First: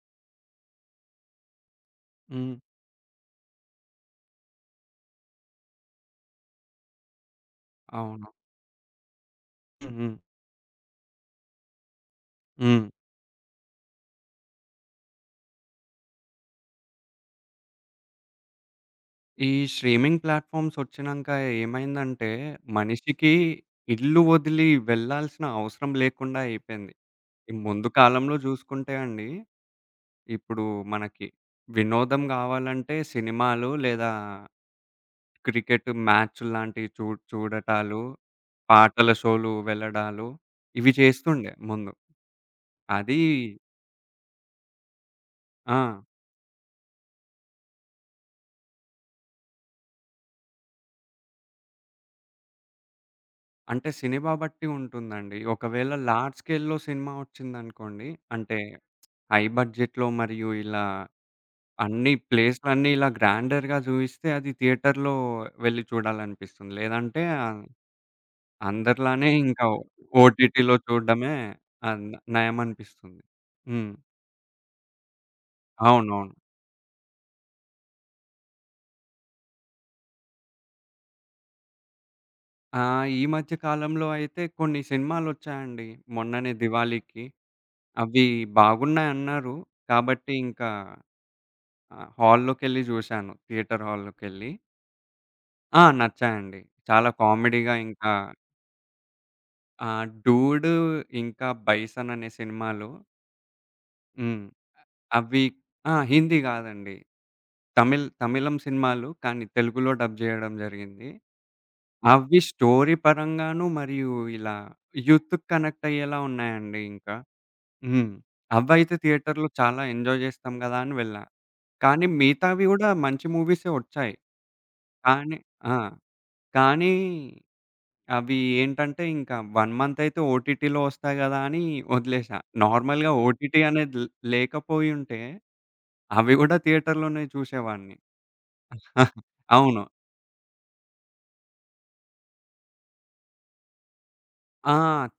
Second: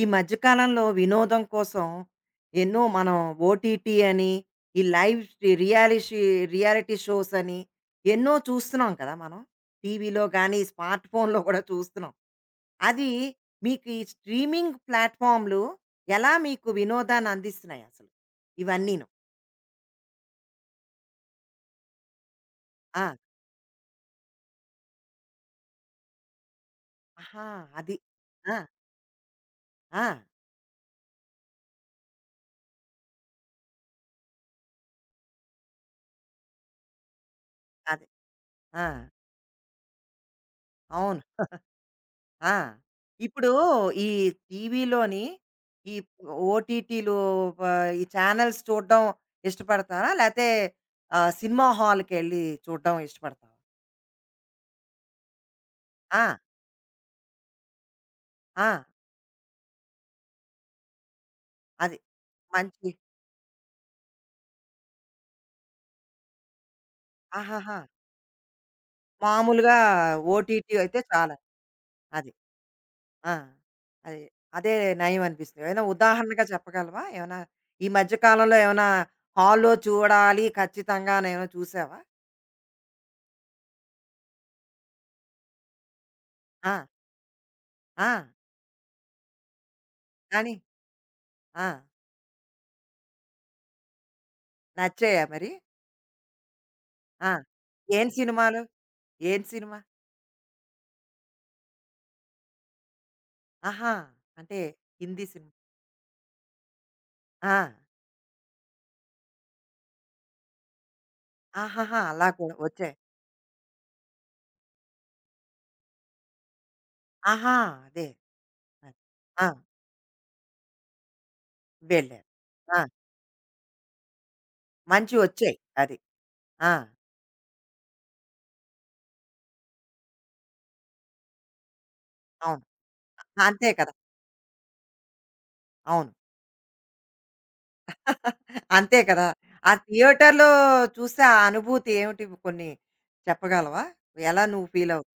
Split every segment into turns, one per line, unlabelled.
ఈ మధ్య కాలంలో వినోదం కోసం
హ్మ్.
ఎన్నో మనం ఓటీటీ అని, ఈ లైవ్ రియాలిషి రియాలిటీ షోస్ అని
అవును.
ఎన్నో చూస్తున్నాం కదా మనం.
హ్మ్. హ్మ్.
టీవీలో గానీ, స్మార్ట్ ఫోన్‌లో కూడా చూస్తున్నాం.
హ్మ్.
అది మీకు ఈ స్ట్రీమింగ్ ప్లాట్‌ఫార్మ్‌లు ఎలా మీకు వినోదాన్ని అందిస్తున్నాయి అసలు? ఇవన్నీను.
ఈ స్ట్రీమింగ్ ప్లాట్‌ఫార్మ్స్ ఒచ్చినంక ఏమైందంటే,
ఆ!
మనిషికి ఇల్లు వదిలి వెళ్ళాల్సిన అవసరం లేకుండా అయిపోయింది.
ఆహా!
ఈ ముందు
అది.
కాలంలో
ఆ!
జూసుకుంటే అండి,
ఆ!
ఇప్పుడు మనకి వినోదం గావాలంటే సినిమాలు లేదా క్రికెట్ మ్యాచ్‌ల్లాంటివి చూడటాలు,
అదే. ఆ!
పాటల షోలు వెళ్ళడాలు ఇవి
అవును.
చేస్తుండే ముందు.
ఆ!
అది
ఇప్పుడు ఈ టీవీలోని ఈ
ఆ!
ఓటీటీలు, ఈ చానెల్స్ చూడ్డం ఇష్టపడతారా? లేతే సినిమా హాల్‌కెళ్ళి చూడ్డం ఇష్టపడతావా?
అంటే సినిమా బట్టి ఉంటుందండి. ఒకవేళ
ఆ!
లార్జ్ స్కేల్‌లో సినిమా ఒచ్చిందనుకోండి, అంటే
ఆ!
హై బడ్జెట్‌లో మరియు ఇలా
అది.
అన్ని
మంచి.
ప్లేస్‌లన్నీ ఇలా గ్రాండర్‌గా జూయిస్తే అది థియేటర్‌లో వెళ్లి చూడాలనిపిస్తుంది. లేదంటే
ఆహాహా!
అందరిలానే ఇంకా
మామూలుగా
ఓటీటీలో
ఓటీటీ అయితే
చూడడమే
చాలా.
ఆహ్,
అది.
నయమనిపిస్తుంది.
ఆ!
హ్మ్.
అది. అదే నయం అనిపిస్తుంది. ఏమైనా
అవునవును.
ఉదాహరణగా చెప్పగలవా? ఏమైనా ఈ మధ్య కాలంలో ఏమైనా హాల్‌లో చూడాలి ఖచ్చితంగానేమైనా చూసావా?
ఆ! ఈ మధ్య కాలంలో అయితే కొన్ని సినిమాలొచ్చాయండి మొన్ననే
ఆ!
దివాళీకి.
ఆ!
అవి బాగున్నాయన్నారు. కాబట్టి
కానీ
ఇంకా
ఆ!
హాల్లోకెళ్ళి జూశాను, థియేటర్ హాల్లోకెళ్ళి.
నచ్చాయా మరి?
ఆ! నచ్చాయండి. చాలా
ఆ!
కామెడీగా
ఏం
ఇంకా
సినిమాలు? ఏం సినిమా?
ఆ! 'డూడ్' ఇంకా 'బైసన్' అనే సినిమాలు.
ఆహా!
హ్మ్.
అంటే హిందీ
అవి
సినిమా.
ఆ! హిందీ గాదండి.
ఆ!
తమిళం సినిమాలు కానీ తెలుగులో డబ్ జేయడం జరిగింది.
ఆహాహా! అలా
అవి
కూడా
స్టోరీ
వచ్చాయి.
పరంగాను మరియు ఇలా యూత్‌కి కనెక్ట్ అయ్యేలా ఉన్నాయండి ఇంకా.
ఆహా! అదే.
హ్మ్. అవైతే
అది. ఆ!
థియేటర్‌లో చాలా ఎంజాయ్ జేస్తాం గదా అని వెళ్ళా. కానీ
వెళ్ళారు.
మిగతావి
ఆ!
గూడా మంచి మూవీసే ఒచ్చాయి. కానీ
మంచివొచ్చాయి.
ఆ!
అది. ఆ!
కానీ, అవి ఏంటంటే ఇంకా 1 మంత్ అయితే ఓటీటీలో వస్తాయి గదా అని వదిలేసా.
అవును.
నార్మల్‌గా ఓటీటీ
అంతే కదా!
అనేది లేకపోయుంటే
అవును.
అవి గూడా థియేటర్‌లోనే చూసేవాడిని.
అంతే కదా! ఆ
అవును.
థియేటర్‌లో చూస్తే ఆ అనుభూతి ఏమిటి? కొన్ని చెప్పగలవా? ఎలా నువ్వు
ఆ!
ఫీలవుతావు?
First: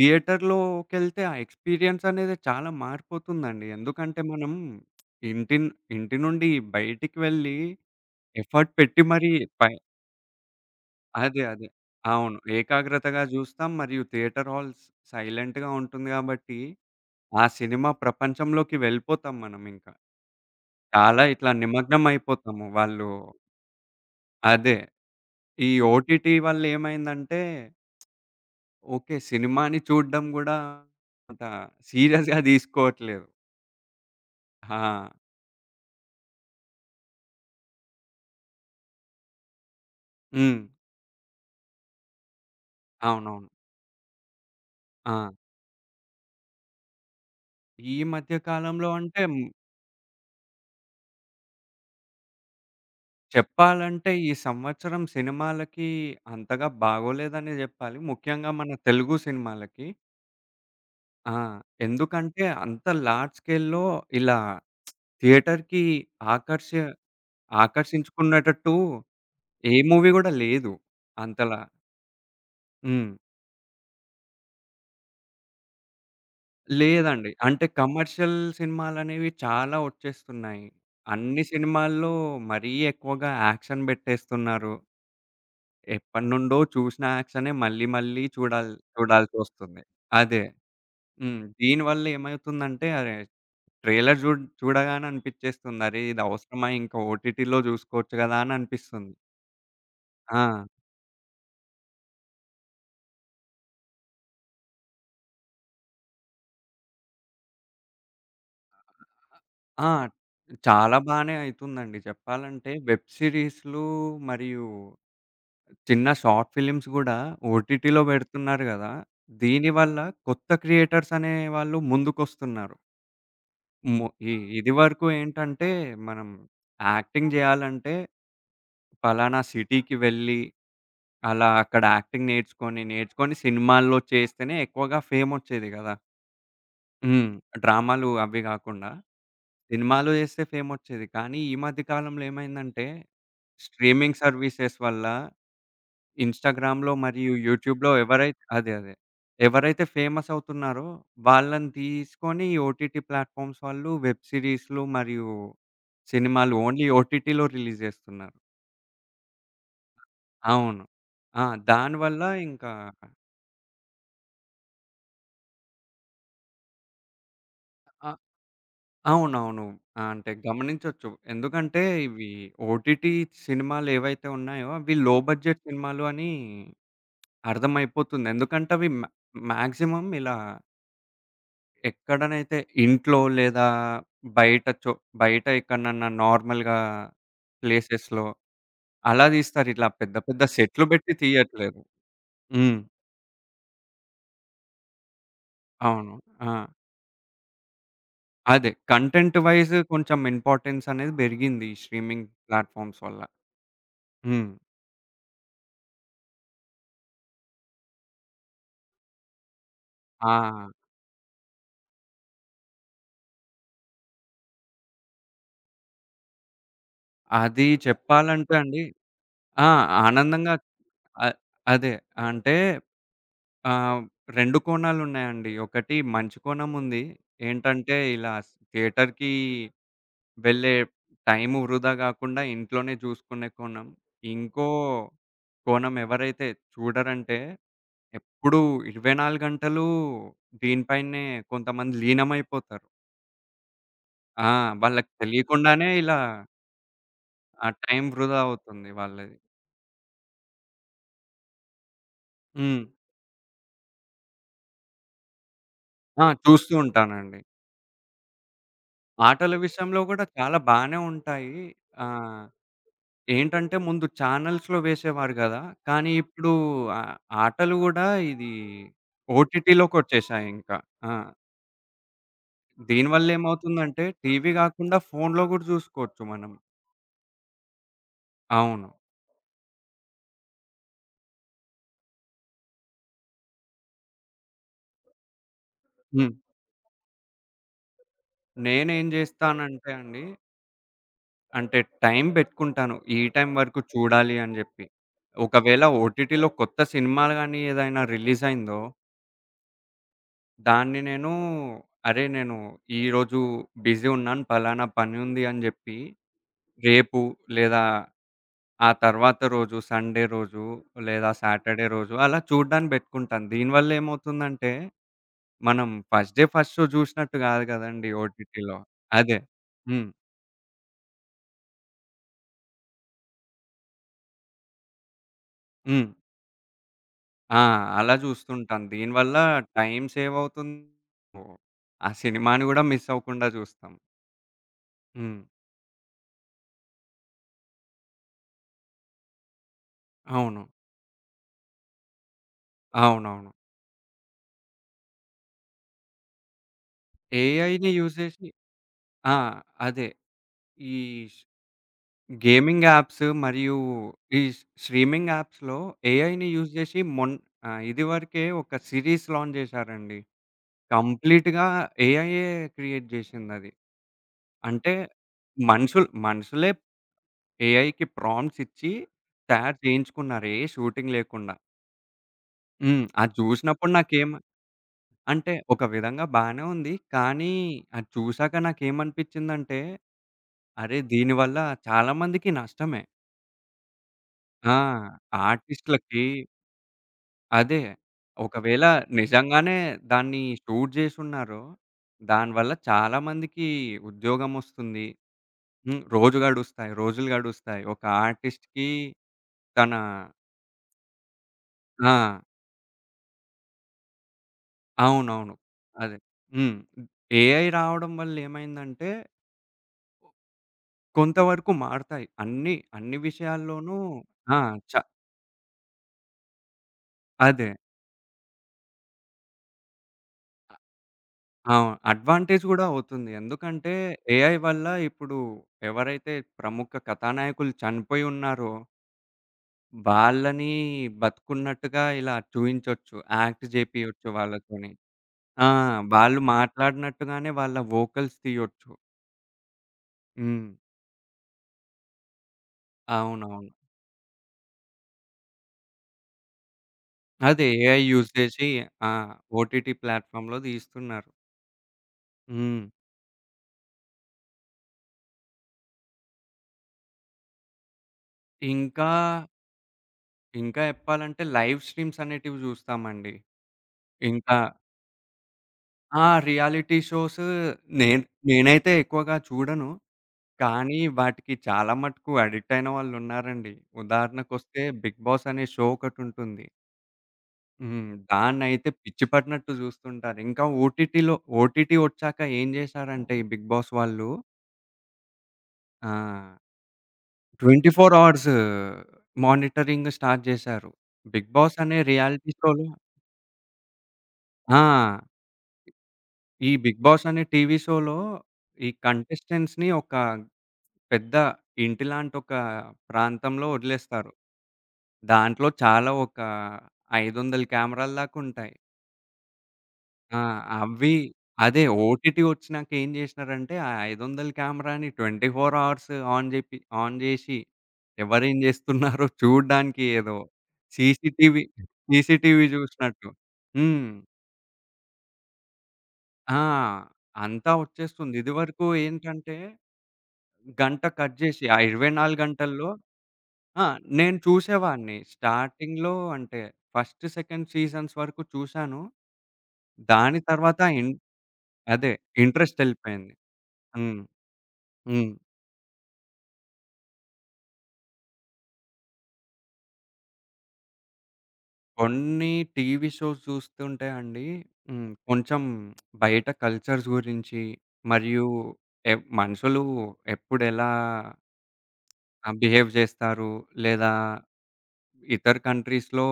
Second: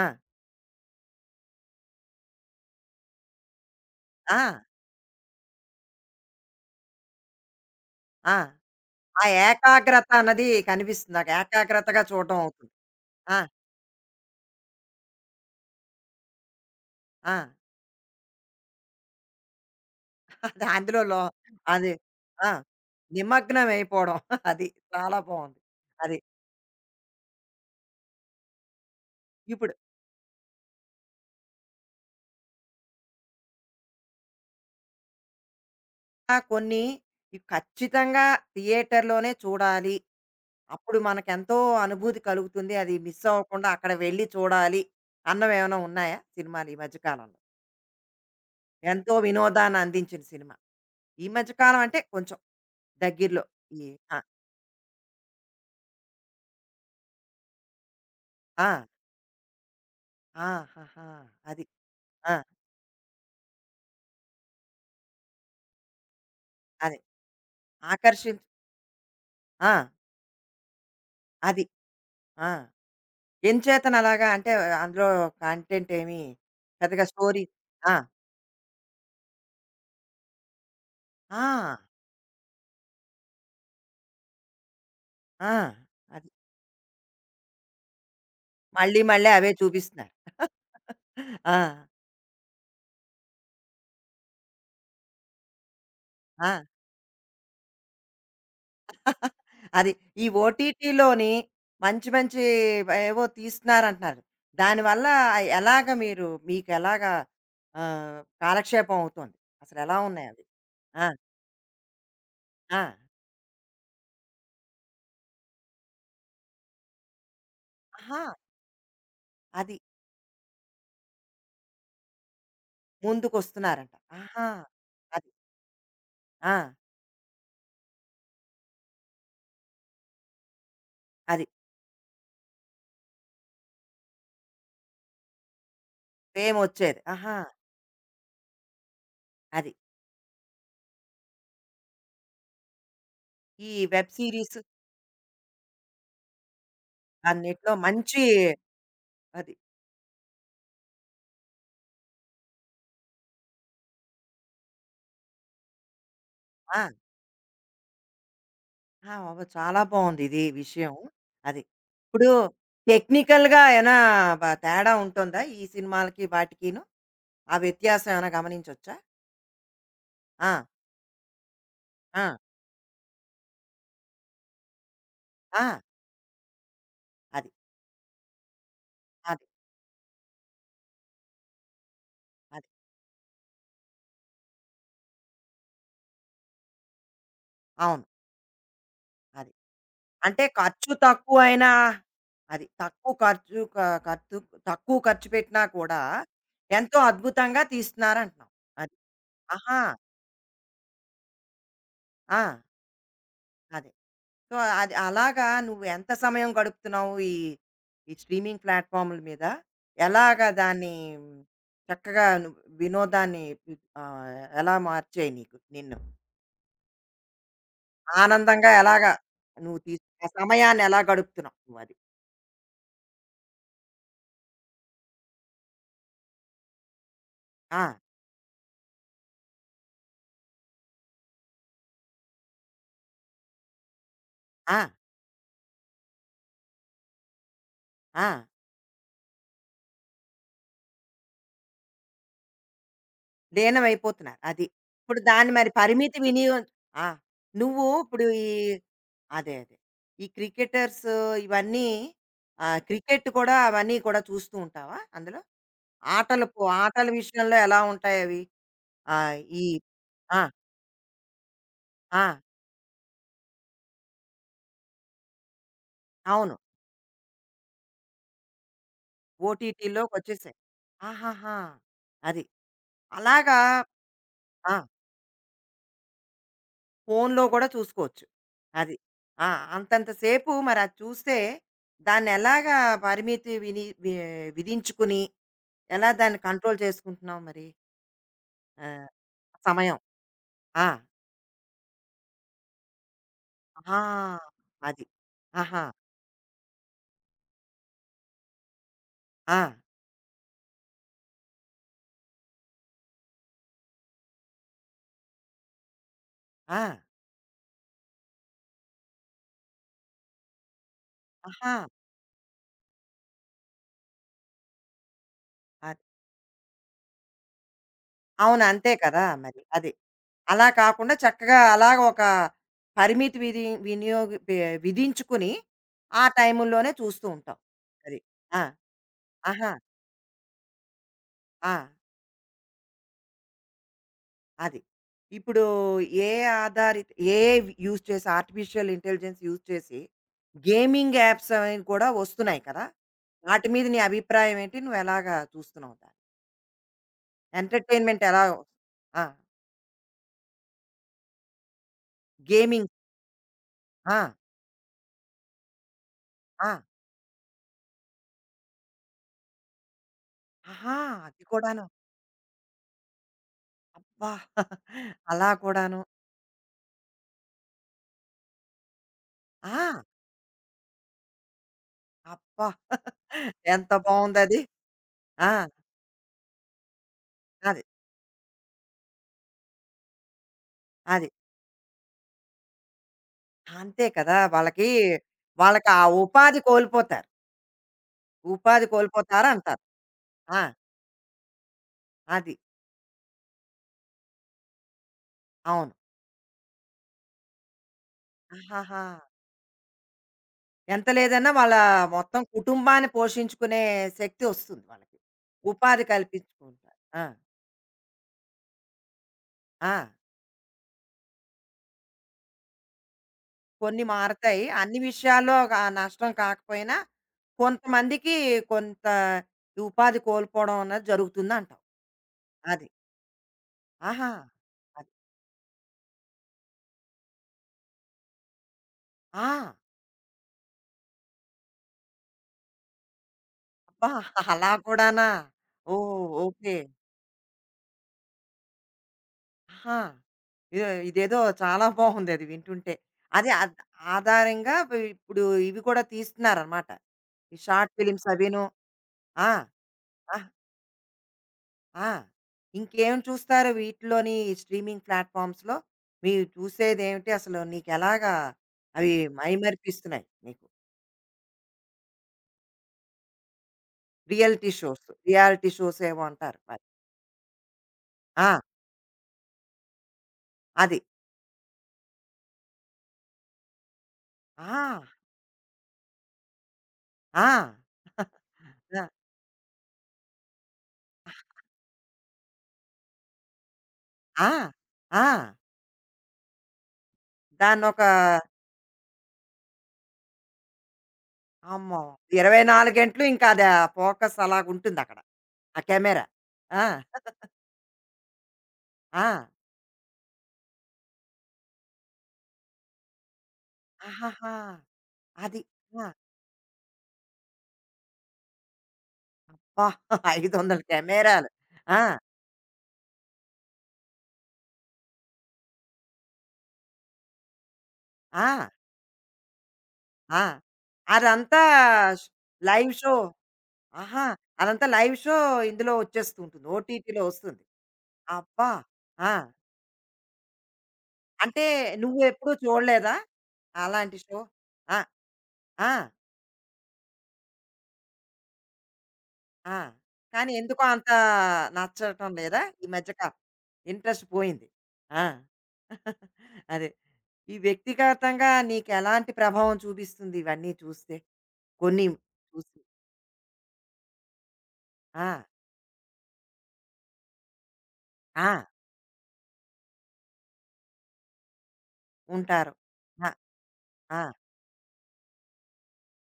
ఆ!
ఆ ఎక్స్‌పీరియన్స్ అనేది చాలా మారిపోతుందండి. ఎందుకంటే
ఆ!
మనం ఇంటిన్ ఇంటి నుండి బయటికి వెళ్ళి
ఆ!
ఎఫర్ట్ పెట్టి
ఆ
మరీ పై
ఏకాగ్రత అన్నది కనిపిస్తుంది. నాకు
అదే. అదే.
ఏకాగ్రతగా
అవును,
చూడడం అవుతుంది.
ఏకాగ్రతగా
ఆ!
జూస్తాం. మరియు థియేటర్ హాల్స్ సైలెంట్‌గా ఉంటుంది గాబట్టి
ఆ!
ఆ సినిమా ప్రపంచంలోకి వెళ్ళిపోతాం మనమింక.
అది అందులో లో
చాలా ఇట్లా
అది
నిమగ్నం
ఆ!
అయిపోతాము. వాళ్ళు
నిమగ్నమైపోవడం. అది
అదే.
చాలా బావుంది.
ఈ
అది.
ఓటీటీ వల్ల ఏమైందంటే, ఓకే,
ఇప్పుడు
సినిమాని చూడడం గూడా అంత సీరియస్‌గా తీసుకోవట్లేదు. ఆ!
ఆ! కొన్ని ఇవి ఖచ్చితంగా థియేటర్‌లోనే చూడాలి.
హ్మ్.
అప్పుడు మనకెంతో అనుభూతి కలుగుతుంది. అది మిస్
అవునవును.
అవ్వకుండా అక్కడ వెళ్లి చూడాలి
ఆ!
అన్నవేమైనా ఉన్నాయా సినిమాలు ఈ మధ్య కాలంలో?
ఈ మధ్య కాలంలో
ఎంతో
అంటే
వినోదాన్ని అందించిన సినిమా. ఈ మధ్య కాలం అంటే కొంచెం దగ్గరలో. ఈ
చెప్పాలంటే
ఆ!
ఈ సంవత్సరం సినిమాలకి అంతగా బాగోలేదనే జెప్పాలి. ముఖ్యంగా
ఆ!
మన తెలుగు సినిమాలకి.
ఆహాహా!
ఆ!
అది. ఆ!
ఎందుకంటే అంత లార్జ్ స్కేల్‌లో ఇలా థియేటర్‌కి ఆకర్ష
అది. ఆకర్షించ్
ఆకర్షించుకునేటట్టు
ఆ!
ఏ మూవీ గూడా లేదు అంతలా.
అది. ఆ!
హ్మ్.
ఎంచేతనలాగా అంటే అందులో కంటెంట్ ఏమి? పెద్దగా
లేదండి.
స్టోరీ.
అంటే
ఆ!
కమర్షియల్ సినిమాలనేవి చాలా వచ్చేస్తున్నాయి.
ఆ!
అన్ని సినిమాల్లో మరీ ఎక్కువగా యాక్షన్ బెట్టేస్తున్నారు.
ఆ! అది.
ఎప్పటినుండో చూసిన యాక్షనే మళ్ళీ మళ్ళీ
మళ్ళీ మళ్ళీ అవే
చూడాల్సొస్తుంది.
చూపిస్తున్నారు.
అదే. హ్మ్.
ఆ!
దీనివల్ల ఏమవుతుందంటే, అరే, ట్రైలర్ చూడగానే అనిపిచ్చేస్తుంది. అరే, ఇది
ఆ!
అవసరమా? ఇంకా ఓటీటీలో జూసుకోవచ్చు గదా అని అనిపిస్తుంది.
అది. ఈ
ఆ!
ఓటీటీలోని మంచి మంచి ఏవో తీస్తున్నారంటున్నారు. దానివల్ల ఎలాగ మీరు మీకెలాగా, కాలక్షేపం అవుతోంది?
ఆ!
అసలెలా ఉన్నాయి అవి?
చాలా
ఆ!
బానే అయితుందండి. చెప్పాలంటే
ఆ!
వెబ్ సీరీస్‌లు మరియు చిన్న షార్ట్ ఫిల్మ్స్ గూడా ఓటీటీలో
ఆహా!
పెడుతున్నారు గదా.
అది.
దీనివల్ల కొత్త క్రియేటర్స్ అనే వాళ్ళు ముందుకొస్తున్నారు.
ముందుకొస్తున్నారంట.
మొ ఇ
ఆహా!
ఇదివరకు
అది.
ఏంటంటే, మనం
ఆ!
యాక్టింగ్ జేయాలంటే పలానా సిటీకి వెళ్ళి,
అది.
అలా అక్కడ యాక్టింగ్ నేర్చుకొని, సినిమాల్లో చేస్తేనే ఎక్కువగా ఫేమొచ్చేది గదా.
ఫేమొచ్చేది.
హ్మ్.
ఆహా!
డ్రామాలు అవి గాకుండా,
అది.
సినిమాలు జేస్తే ఫేమొచ్చేది. కానీ ఈ మధ్య కాలంలో ఏమైందంటే,
ఈ వెబ్
స్ట్రీమింగ్
సీరీస్
సర్వీసెస్ వల్ల ఇన్‌స్టాగ్రామ్‌లో మరియు
అన్నిట్లో
యూట్యూబ్‌లో
మంచి
ఎవరైతే అదే. అదే.
అది.
ఎవరైతే ఫేమస్ అవుతున్నారో వాళ్ళని తీసుకొని ఓటీటీ ప్లాట్‌ఫామ్స్ వాళ్ళు వెబ్ సీరీస్‌లు మరియు సినిమాలు ఓన్లీ
ఆ!
ఓటీటీలో రిలీజ్ జేస్తున్నారు.
ఆ! అవ్వ చాలా బావుంది ఇది
అవును.
విషయం.
ఆ!
అది.
దానివల్ల
ఇప్పుడు
ఇంకా.
టెక్నికల్‌గా ఏమైనా తేడా ఉంటుందా? ఈ సినిమాలకి వాటికిను? ఆ వ్యత్యాసం ఏమైనా గమనించొచ్చా?
అవునవును. అంటే
ఆ!
గమనించొచ్చు. ఎందుకంటే
ఆ!
ఇవి ఓటీటీ సినిమాలేవైతే ఉన్నాయో అవి లో బడ్జెట్
ఆ!
సినిమాలు అని
అది.
అర్థమైపోతుంది. ఎందుకంటే అవి
అది.
మాక్సిమం ఇలా ఎక్కడనైతే
అది.
ఇంట్లో లేదా బయట చో బయట ఎక్కడనన్నా నార్మల్‌గా
అవును.
ప్లేసెస్‌లో అలా
అది.
తీస్తారు. ఇట్లా పెద్ద పెద్ద
అంటే
సెట్లు
ఖర్చు
పెట్టి
తక్కువైనా
తీయట్లేదు.
అది.
హ్మ్.
తక్కువ ఖర్చు ఖర్చు, తక్కువ ఖర్చు పెట్టినా కూడా
అవును. ఆ!
ఎంతో అద్భుతంగా తీస్తున్నారంటున్నావు.
అదే
అది.
కంటెంట్ వైస్
ఆహా!
కొంచెం ఇంపార్టెన్స్ అనేది పెరిగింది ఈ స్ట్రీమింగ్
ఆ!
ప్లాట్‌ఫార్మ్స్ వల్ల.
అది.
హ్మ్.
సో, అది అలాగా నువ్వు ఎంత సమయం గడుపుతున్నావు ఈ ఈ స్ట్రీమింగ్ ప్లాట్‌ఫార్మ్‌ల మీద? ఎలాగా
ఆ!
దాన్ని చక్కగా నువ్వు వినోదాన్ని, ఆహ్, ఎలా మార్చాయి నీకు నిన్ను?
అది చెప్పాలంటే
ఆనందంగా
అండి,
ఎలాగా
ఆ!
నువ్వు ఆ
ఆనందంగా
సమయాన్ని ఎలా
అద్
గడుపుతున్నావు నువ్వది?
అదే. అంటే ఆహ్, 2 కోణాలున్నాయండి. ఒకటి మంచి కోణం ఉంది.
ఆ!
ఏంటంటే ఇలా థియేటర్‌కి వెళ్ళే టైము వృధా గాకుండా ఇంట్లోనే చూసుకునే కోణం. ఇంకో
ఆ!
కోణం ఎవరైతే చూడరంటే
ఆ!
ఎప్పుడూ 24 గంటలు దీనిపైనే కొంతమంది లీనమైపోతారు.
లీనమైపోతున్నారు.
ఆ!
అది.
వాళ్ళకి
ఇప్పుడు దాన్ని మరి
తెలియకుండానే ఇలా
పరిమితి వినియోగం, ఆ!
ఆ
నువ్వు
టైం
ఇప్పుడు
వృధా
ఈ
అవుతుంది వాళ్ళది.
అదే. అదే. ఈ క్రికెటర్స్ ఇవన్నీ,
హ్మ్.
క్రికెట్ కూడా అవన్నీ కూడా చూస్తూ ఉంటావా అందులో?
ఆ!
ఆటలు పో
చూస్తూ
ఆటల
ఉంటానండి.
విషయంలో ఎలా ఉంటాయవి?
ఆటల
ఈ
విషయంలో గూడా
ఆ!
చాలా బానే ఉంటాయి.
ఆ!
ఆహ్, ఏంటంటే ముందు ఛానల్స్‌లో వేసేవారు గదా. కానీ ఇప్పుడు
అవును.
ఆ ఆటలు గూడా ఇది ఓటీటీలోకొచ్చేసాయి
ఓటీటీలోకొచ్చేసాయి.
ఇంకా. ఆ!
ఆహాహా! అది.
దీనివల్ల
అలాగా
ఏమవుతుందంటే, టీవీ
ఆ!
గాకుండా ఫోన్‌లో గూడా జూసుకోవచ్చు మనం.
ఫోనులో కూడా చూసుకోవచ్చు.
అవును.
అది. ఆ! అంతంత సేపు మరది చూస్తే దాన్నెలాగా పరిమితి విని వి విధించుకుని, ఎలా
హ్మ్.
దాన్ని కంట్రోల్ చేసుకుంటున్నావు మరి?
నేనేం
ఆహ్,
జేస్తానంటే
సమయం.
అండి,
ఆ!
అంటే టైం బెట్టుకుంటాను, ఈ టైం వరకు
ఆ!
చూడాలి అని జెప్పి.
అది.
ఒకవేళ
ఆహా!
ఓటీటీలో కొత్త సినిమాలు గాని ఏదైనా రిలీజ్ అయిందో
ఆ!
దాన్ని నేను, అరే, నేను ఈరోజు బిజీ ఉన్నాను, పలానా పని ఉంది అని జెప్పి,
ఆ!
రేపు లేదా ఆ తర్వాత రోజు సండే రోజు లేదా
ఆహా!
సాటర్డే రోజు అలా చూడ్డానికి బెట్టుకుంటాను. దీనివల్ల ఏమవుతుందంటే, మనం
అది.
ఫస్ట్ డే, ఫస్ట్ షో జూసినట్టు గాదు గదండీ
అవును.
ఓటీటీలో.
అంతే కదా!
అదే.
మరి. అది.
హ్మ్.
అలా కాకుండా చక్కగా అలాగ ఒక పరిమితి విధి వినియోగి పే విధించుకుని,
హ్మ్.
ఆ టైముల్లోనే చూస్తూ ఉంటాం.
ఆ! అలా
అది. ఆ!
జూస్తుంటాను. దీనివల్ల
ఆహా!
టైం సేవ్ అవుతుంది. ఓ,
ఆ!
ఆ సినిమాని గూడా మిస్ అవ్వకుండా జూస్తాం.
అది.
హ్మ్.
ఇప్పుడు ఏ ఆధారిత ఏఐ యూజ్ చేసి, ఆర్టిఫిషియల్ ఇంటెలిజెన్స్ యూజ్ చేసి
అవును.
గేమింగ్ యాప్స్ అనేవి కూడా వస్తున్నాయి కదా!
అవునవును.
వాటి మీద నీ అభిప్రాయం ఏంటి? నువ్వు ఎలాగా చూస్తున్నావు దాన్ని?
ఏఐని యూజ్
ఎంటర్‌టైన్‌మెంట్ ఎలా?
జేసి.
ఆ!
ఆ! అదే. ఈ ష్ గేమింగ్
గేమింగ్.
యాప్స్ మరియు
ఆ!
ఈ స్ట్రీమింగ్ యాప్స్‌లో ఏఐని
ఆ!
యూజ్ జేసి, ఇదివరకే ఒక సిరీస్ లాంచ్ జేశారండి.
ఆహా! అది
కంప్లీట్‌గా
కూడాను.
ఏఐయే క్రియేట్ జేసిందది.
అబ్బా!
అంటే
అలా కూడాను.
మనుషులే ఏఐకి ప్రాంప్ట్స్ ఇచ్చి తయారు
ఆ!
చేయించుకున్నారు, ఏ షూటింగ్ లేకుండా.
అబ్బా!
హ్మ్. అది జూసినప్పుడు
ఎంత
నాకేం,
బావుందది. ఆ!
అంటే ఒక విధంగా బానే ఉంది. కానీ
అది.
అది చూసాక నాకేమనిపించిందంటే, అరే,
అది.
దీనివల్ల చాలా మందికి నష్టమే.
అంతే కదా!
ఆ!
వాళ్ళకి, వాళ్ళకి ఆ
ఆర్టిస్ట్‌లకి
ఉపాధి కోల్పోతారు.
అదే. ఒకవేళ
ఉపాధి
నిజంగానే
కోల్పోతారంటారు.
దాన్ని
ఆ!
షూట్ జేసున్నారో,
అది.
దానివల్ల చాలా మందికి ఉద్యోగమొస్తుంది.
అవును.
హ్మ్. రోజు గడుస్తాయి. రోజులు గడుస్తాయి. ఒక ఆర్టిస్ట్‌కి
ఆహాహా!
తన,
ఎంత లేదన్నా వాళ్ళ
ఆ,
మొత్తం కుటుంబాన్ని పోషించుకునే శక్తి వస్తుంది వాళ్ళకి.
అవునవును.
ఉపాధి
అదే. హ్మ్.
కల్పించుకుంటారు. ఆ!
ఏఐ రావడం వల్లేమైందంటే,
ఆ!
కొంతవరకు మారతాయి. అన్ని విషయాల్లోనూ
కొన్ని
ఆ!
మారతాయి. అన్ని
చ
విషయాల్లో గా నష్టం కాకపోయినా,
అదే.
కొంతమందికి కొంత ఉపాధి కోల్పోవడం అన్నది
ఆ!
జరుగుతుందంటావు.
అడ్వాంటేజ్ గూడా
అది.
అవుతుంది. ఎందుకంటే
ఆహా!
ఏఐ వల్ల
అది.
ఇప్పుడు ఎవరైతే ప్రముఖ కథానాయకులు చనిపోయి ఉన్నారో,
ఆ!
వాళ్ళని బతికున్నట్టుగా ఇలా చూయించొచ్చు. యాక్ట్
అబ్బా!
జేపియొచ్చు
అలా
వాళ్ళతోని.
కూడానా?
ఆ!
ఓహ్!
వాళ్ళు
ఓకే.
మాట్లాడినట్టుగానే వాళ్ళ వోకల్స్ తీయొచ్చు.
ఆహా!
హ్మ్.
ఇదో ఇదేదో చాలా బావుందది వింటుంటే. అదే
అవునవును.
ఆధారంగా వి ఇప్పుడు ఇవి కూడా తీస్తున్నారనమాట. ఈ
అదే
షార్ట్
ఏఐ
ఫిల్మ్స్
యూజ్
అవిను.
జేసి ఆ!
ఆ!
ఓటీటీ
ఆ!
ప్లాట్‌ఫామ్‌లో దీస్తున్నారు.
ఆ!
హ్మ్.
ఇంకేం చూస్తారు వీటిలోని స్ట్రీమింగ్ ప్లాట్‌ఫార్మ్స్‌లో? మీరు చూసేదేమిటి అసలు? నీకెలాగా
ఇంకా,
అవి మైమరిపిస్తున్నాయి నీకు?
ఇంకా చెప్పాలంటే లైవ్ స్ట్రీమ్స్ అనేటివి జూస్తామండి. ఇంకా
రియలిటీ షోస్. రియాలిటీ షోస్ ఏమో
ఆ!
అంటారు మరి.
రియాలిటీ షోస్ నేను
ఆ!
నేనైతే ఎక్కువగా చూడను.
అది.
కానీ వాటికి చాలా మటుకు అడిక్ట్ అయిన వాళ్ళున్నారండి. ఉదాహరణకొస్తే
ఆ!
'బిగ్ బాస్' అనే షో ఒకటుంటుంది.
ఆ!
హ్మ్. దాన్నైతే పిచ్చి పట్టినట్టు చూస్తుంటారు. ఇంకా ఓటీటీలో ఓటీటీ వచ్చాక ఏం చేశారంటే, ఈ 'బిగ్ బాస్' వాళ్ళు
ఆ! ఆ!
ఆహ్,
దాన్నొక
24 అవర్స్ మానిటరింగ్ స్టార్ట్ చేశారు. 'బిగ్ బాస్' అనే
అమ్మో!
రియాలిటీ షోలో
24 గంటలు ఇంకా అది ఆ ఫోకస్
ఆ!
అలాగుంటుందక్కడ. ఆ కెమెరా.
ఈ
ఆ!
'బిగ్ బాస్' అనే టీవీ షోలో ఈ
ఆ!
కంటెస్టెంట్స్‌ని ఒక పెద్ద ఇంటిలాంటొక ప్రాంతంలో వదిలేస్తారు.
ఆహాహా! అది.
దాంట్లో
ఆ!
చాలా ఒక 500 కెమెరాల దాకుంటాయి.
అబ్బా!
ఆ!
500
అవ్వి
కెమెరాలు.
అదే
ఆ!
ఓటీటీ ఒచ్చినాక ఏం జేసినారంటే, ఆ 500 కెమెరాని 24 అవర్స్ ఆన్ జేసి, ఎవరేం
ఆ!
జేస్తున్నారో చూడ్డానికి ఏదో
ఆ! అదంతా
సీసీటీవీ,
ష్
సీసీటీవీ
లైవ్ షో.
జూసినట్టు. హ్మ్.
ఆహా! అదంతా లైవ్ షో ఇందులో వచ్చేస్తూ
ఆ!
ఉంటుంది. ఓటీటీలో వస్తుంది.
అంతా ఒచ్చేస్తుంది.
అబ్బా!
ఇదివరకు
ఆ!
ఏంటంటే, గంట కట్ జేసి,
అంటే
ఆ 24
నువ్వెప్పుడూ
గంటల్లో.
చూడలేదా?
ఆ!
అలాంటి
నేను
షో? ఆ!
చూసేవాడిని
ఆ!
స్టార్టింగ్‌లో, అంటే ఫస్ట్, సెకండ్ సీజన్స్ వరకు చూసాను.
ఆ!
దాని
కానీ
తర్వాత
ఎందుకో అంత
ఇన్ అదే
నచ్చటం లేదా?
ఇంట్రెస్ట్
ఈ మధ్య
ఎళ్ళిపోయింది. హ్మ్.
ఇంట్రెస్ట్ పోయింది. ఆ!
హ్మ్.
అదే. ఈ వ్యక్తిగతంగా నీకెలాంటి ప్రభావం చూపిస్తుంది ఇవన్నీ చూస్తే? కొన్ని
కొన్ని
చూసి?
టీవీ షోస్ చూస్తుంటే అండి, హ్మ్,
ఆ!
కొంచెం బయట కల్చర్స్ గురించి మరియు
ఆ!
ఎ మనుషులు ఎప్పుడెలా
ఉంటారు.
బిహేవ్
ఆ!
చేస్తారు? లేదా
ఆ!
ఇతర కంట్రీస్‌లో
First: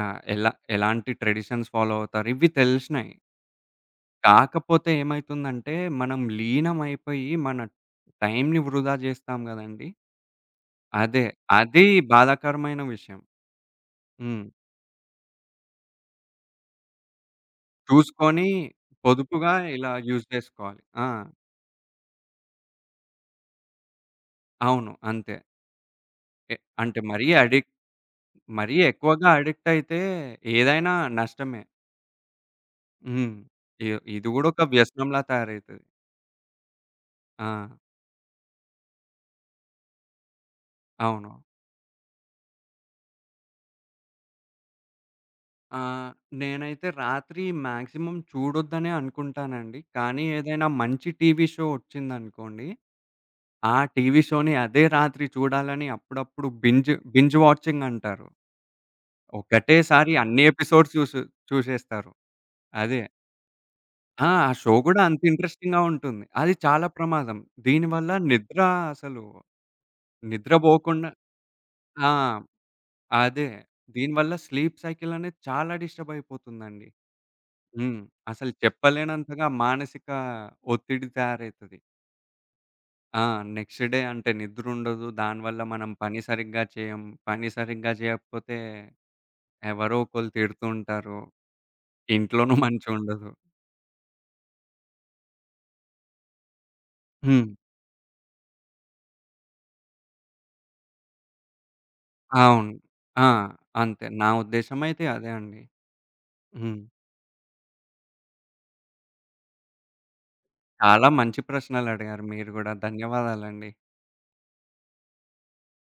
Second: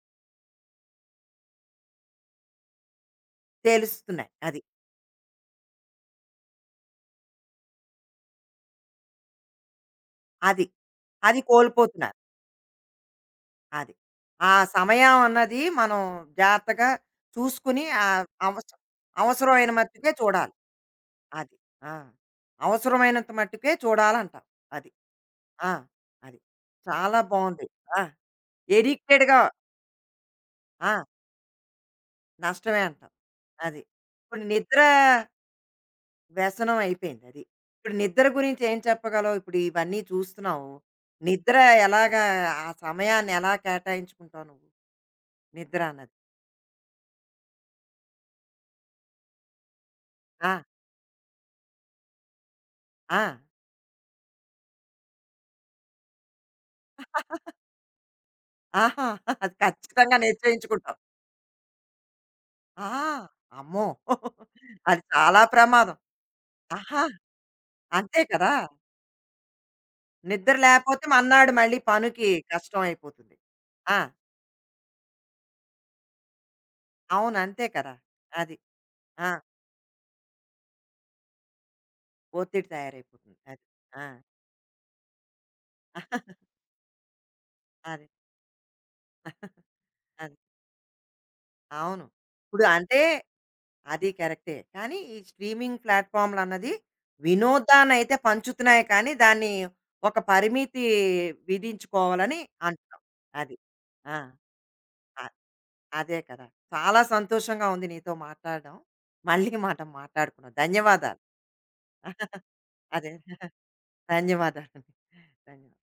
ఆహ్, ఎలా ఎలాంటి ట్రెడిషన్స్ ఫాలో అవుతారు? ఇవి తెలిసినాయి.
తెలుస్తున్నాయి. అది.
కాకపోతే ఏమైతుందంటే, మనం లీనమైపోయి మన టైంని వృధా జేస్తాం గదండీ.
అది.
అదే.
అది
అది
కోల్పోతున్నారు.
బాధాకరమైన విషయం.
అది.
హ్మ్.
ఆ సమయం అన్నది మనం జాగ్రత్తగా చూసుకుని, ఆహ్,
చూసుకొని
అవస
పొదుపుగా
అవసరమైన
ఇలా
మట్టుకే
యూజ్
చూడాలి.
జేసుకోవాలి. ఆ!
అది. ఆ! అవసరమైనంత మట్టుకే చూడాలంటావు. అది.
అవును. అంతే.
ఆ! అది.
ఎ అంటే
చాలా
మరీ
బావుంది.
అడిక్ట్,
ఆ!
మరీ ఎక్కువగా
ఎడిక్టెడ్‌గా
అడిక్ట్ అయితే
ఆ!
ఏదైనా నష్టమే.
నష్టమే అంటావు.
హ్మ్.
అది.
ఇ ఇది
ఇప్పుడు
గూడా ఒక
నిద్ర
వ్యసనంలా తయారైతది.
వ్యసనం అయిపోయింది అది.
ఆ!
ఇప్పుడు నిద్ర గురించి ఏం చెప్పగలవు? ఇప్పుడు ఇవన్నీ చూస్తున్నావు.
అవును.
నిద్ర ఎలాగా ఆ సమయాన్ని ఎలా కేటాయించుకుంటావు నువ్వు? నిద్ర
ఆ!
అన్నది.
నేనైతే రాత్రి మాక్సిమం చూడొద్దనే అనుకుంటానండి. కానీ
ఆ!
ఏదైనా మంచి టీవీ షో ఒచ్చిందనుకోండి,
ఆ!
ఆ టీవీ షోని అదే రాత్రి చూడాలని అప్పుడప్పుడు, బింజ్ బింజ్ వాచింగ్ అంటారు,
ఆహా! అది
ఒకటేసారి
ఖచ్చితంగా
అన్ని ఎపిసోడ్స్
నిశ్చయించుకుంటావు.
చూసేస్తారు.
ఆ!
అదే.
అమ్మో!
ఆ! ఆ షో గూడా
అది
అంత
చాలా
ఇంట్రెస్టింగ్‌గా
ప్రమాదం.
ఉంటుంది. అది చాలా
ఆహా!
ప్రమాదం. దీనివల్ల
అంతే కదా!
నిద్ర, అసలు
నిద్ర లేపోతే
నిద్రబోకుండా
మర్నాడు మళ్ళీ
ఆ!
పనికి కష్టం అయిపోతుంది.
అదే.
ఆ!
దీనివల్ల స్లీప్ సైకిల్ అనేది చాలా డిస్టర్బ్ అయిపోతుందండి.
అవును. అంతే కదా!
హ్మ్. అసలు
అది. ఆ!
చెప్పలేనంతగా మానసిక ఒత్తిడి తయారైతది.
ఒత్తిడి
ఆ!
తయారైపోతుంది. అది.
నెక్స్ట్ డే
ఆ!
అంటే నిద్రుండదు. దానివల్ల మనం పని సరిగ్గా చేయం. పని సరిగ్గా
అదే.
చేయకపోతే ఎవరో ఒకళ్ళు
అది.
తిడుతూ ఉంటారు.
అవును.
ఇంట్లోనూ
ఇప్పుడు అంటే
మంచుండదు.
అది కరెక్టే. కానీ, ఈ స్ట్రీమింగ్ ప్లాట్‌ఫార్మ్‌లన్నది
హ్మ్.
వినోదాన్నయితే పంచుతున్నాయి కానీ, దాన్ని ఒక పరిమితి విధించుకోవాలని
అవును.
అంటున్నావు.
ఆ!
అది.
అంతే.
ఆ!
నా ఉద్దేశ్యం అయితే
అ
అదే అండి.
అదే కదా!
హ్మ్.
చాలా సంతోషంగా ఉంది నీతో మాట్లాడడం. మళ్ళీ మనం మాట్లాడుకుందాం.
చాలా
ధన్యవాదాలు.
మంచి ప్రశ్నలడిగారు మీరు గూడా.
అదే.
ధన్యవాదాలండి.
ధన్యవాదాలండి. ధన్యవాదాలు.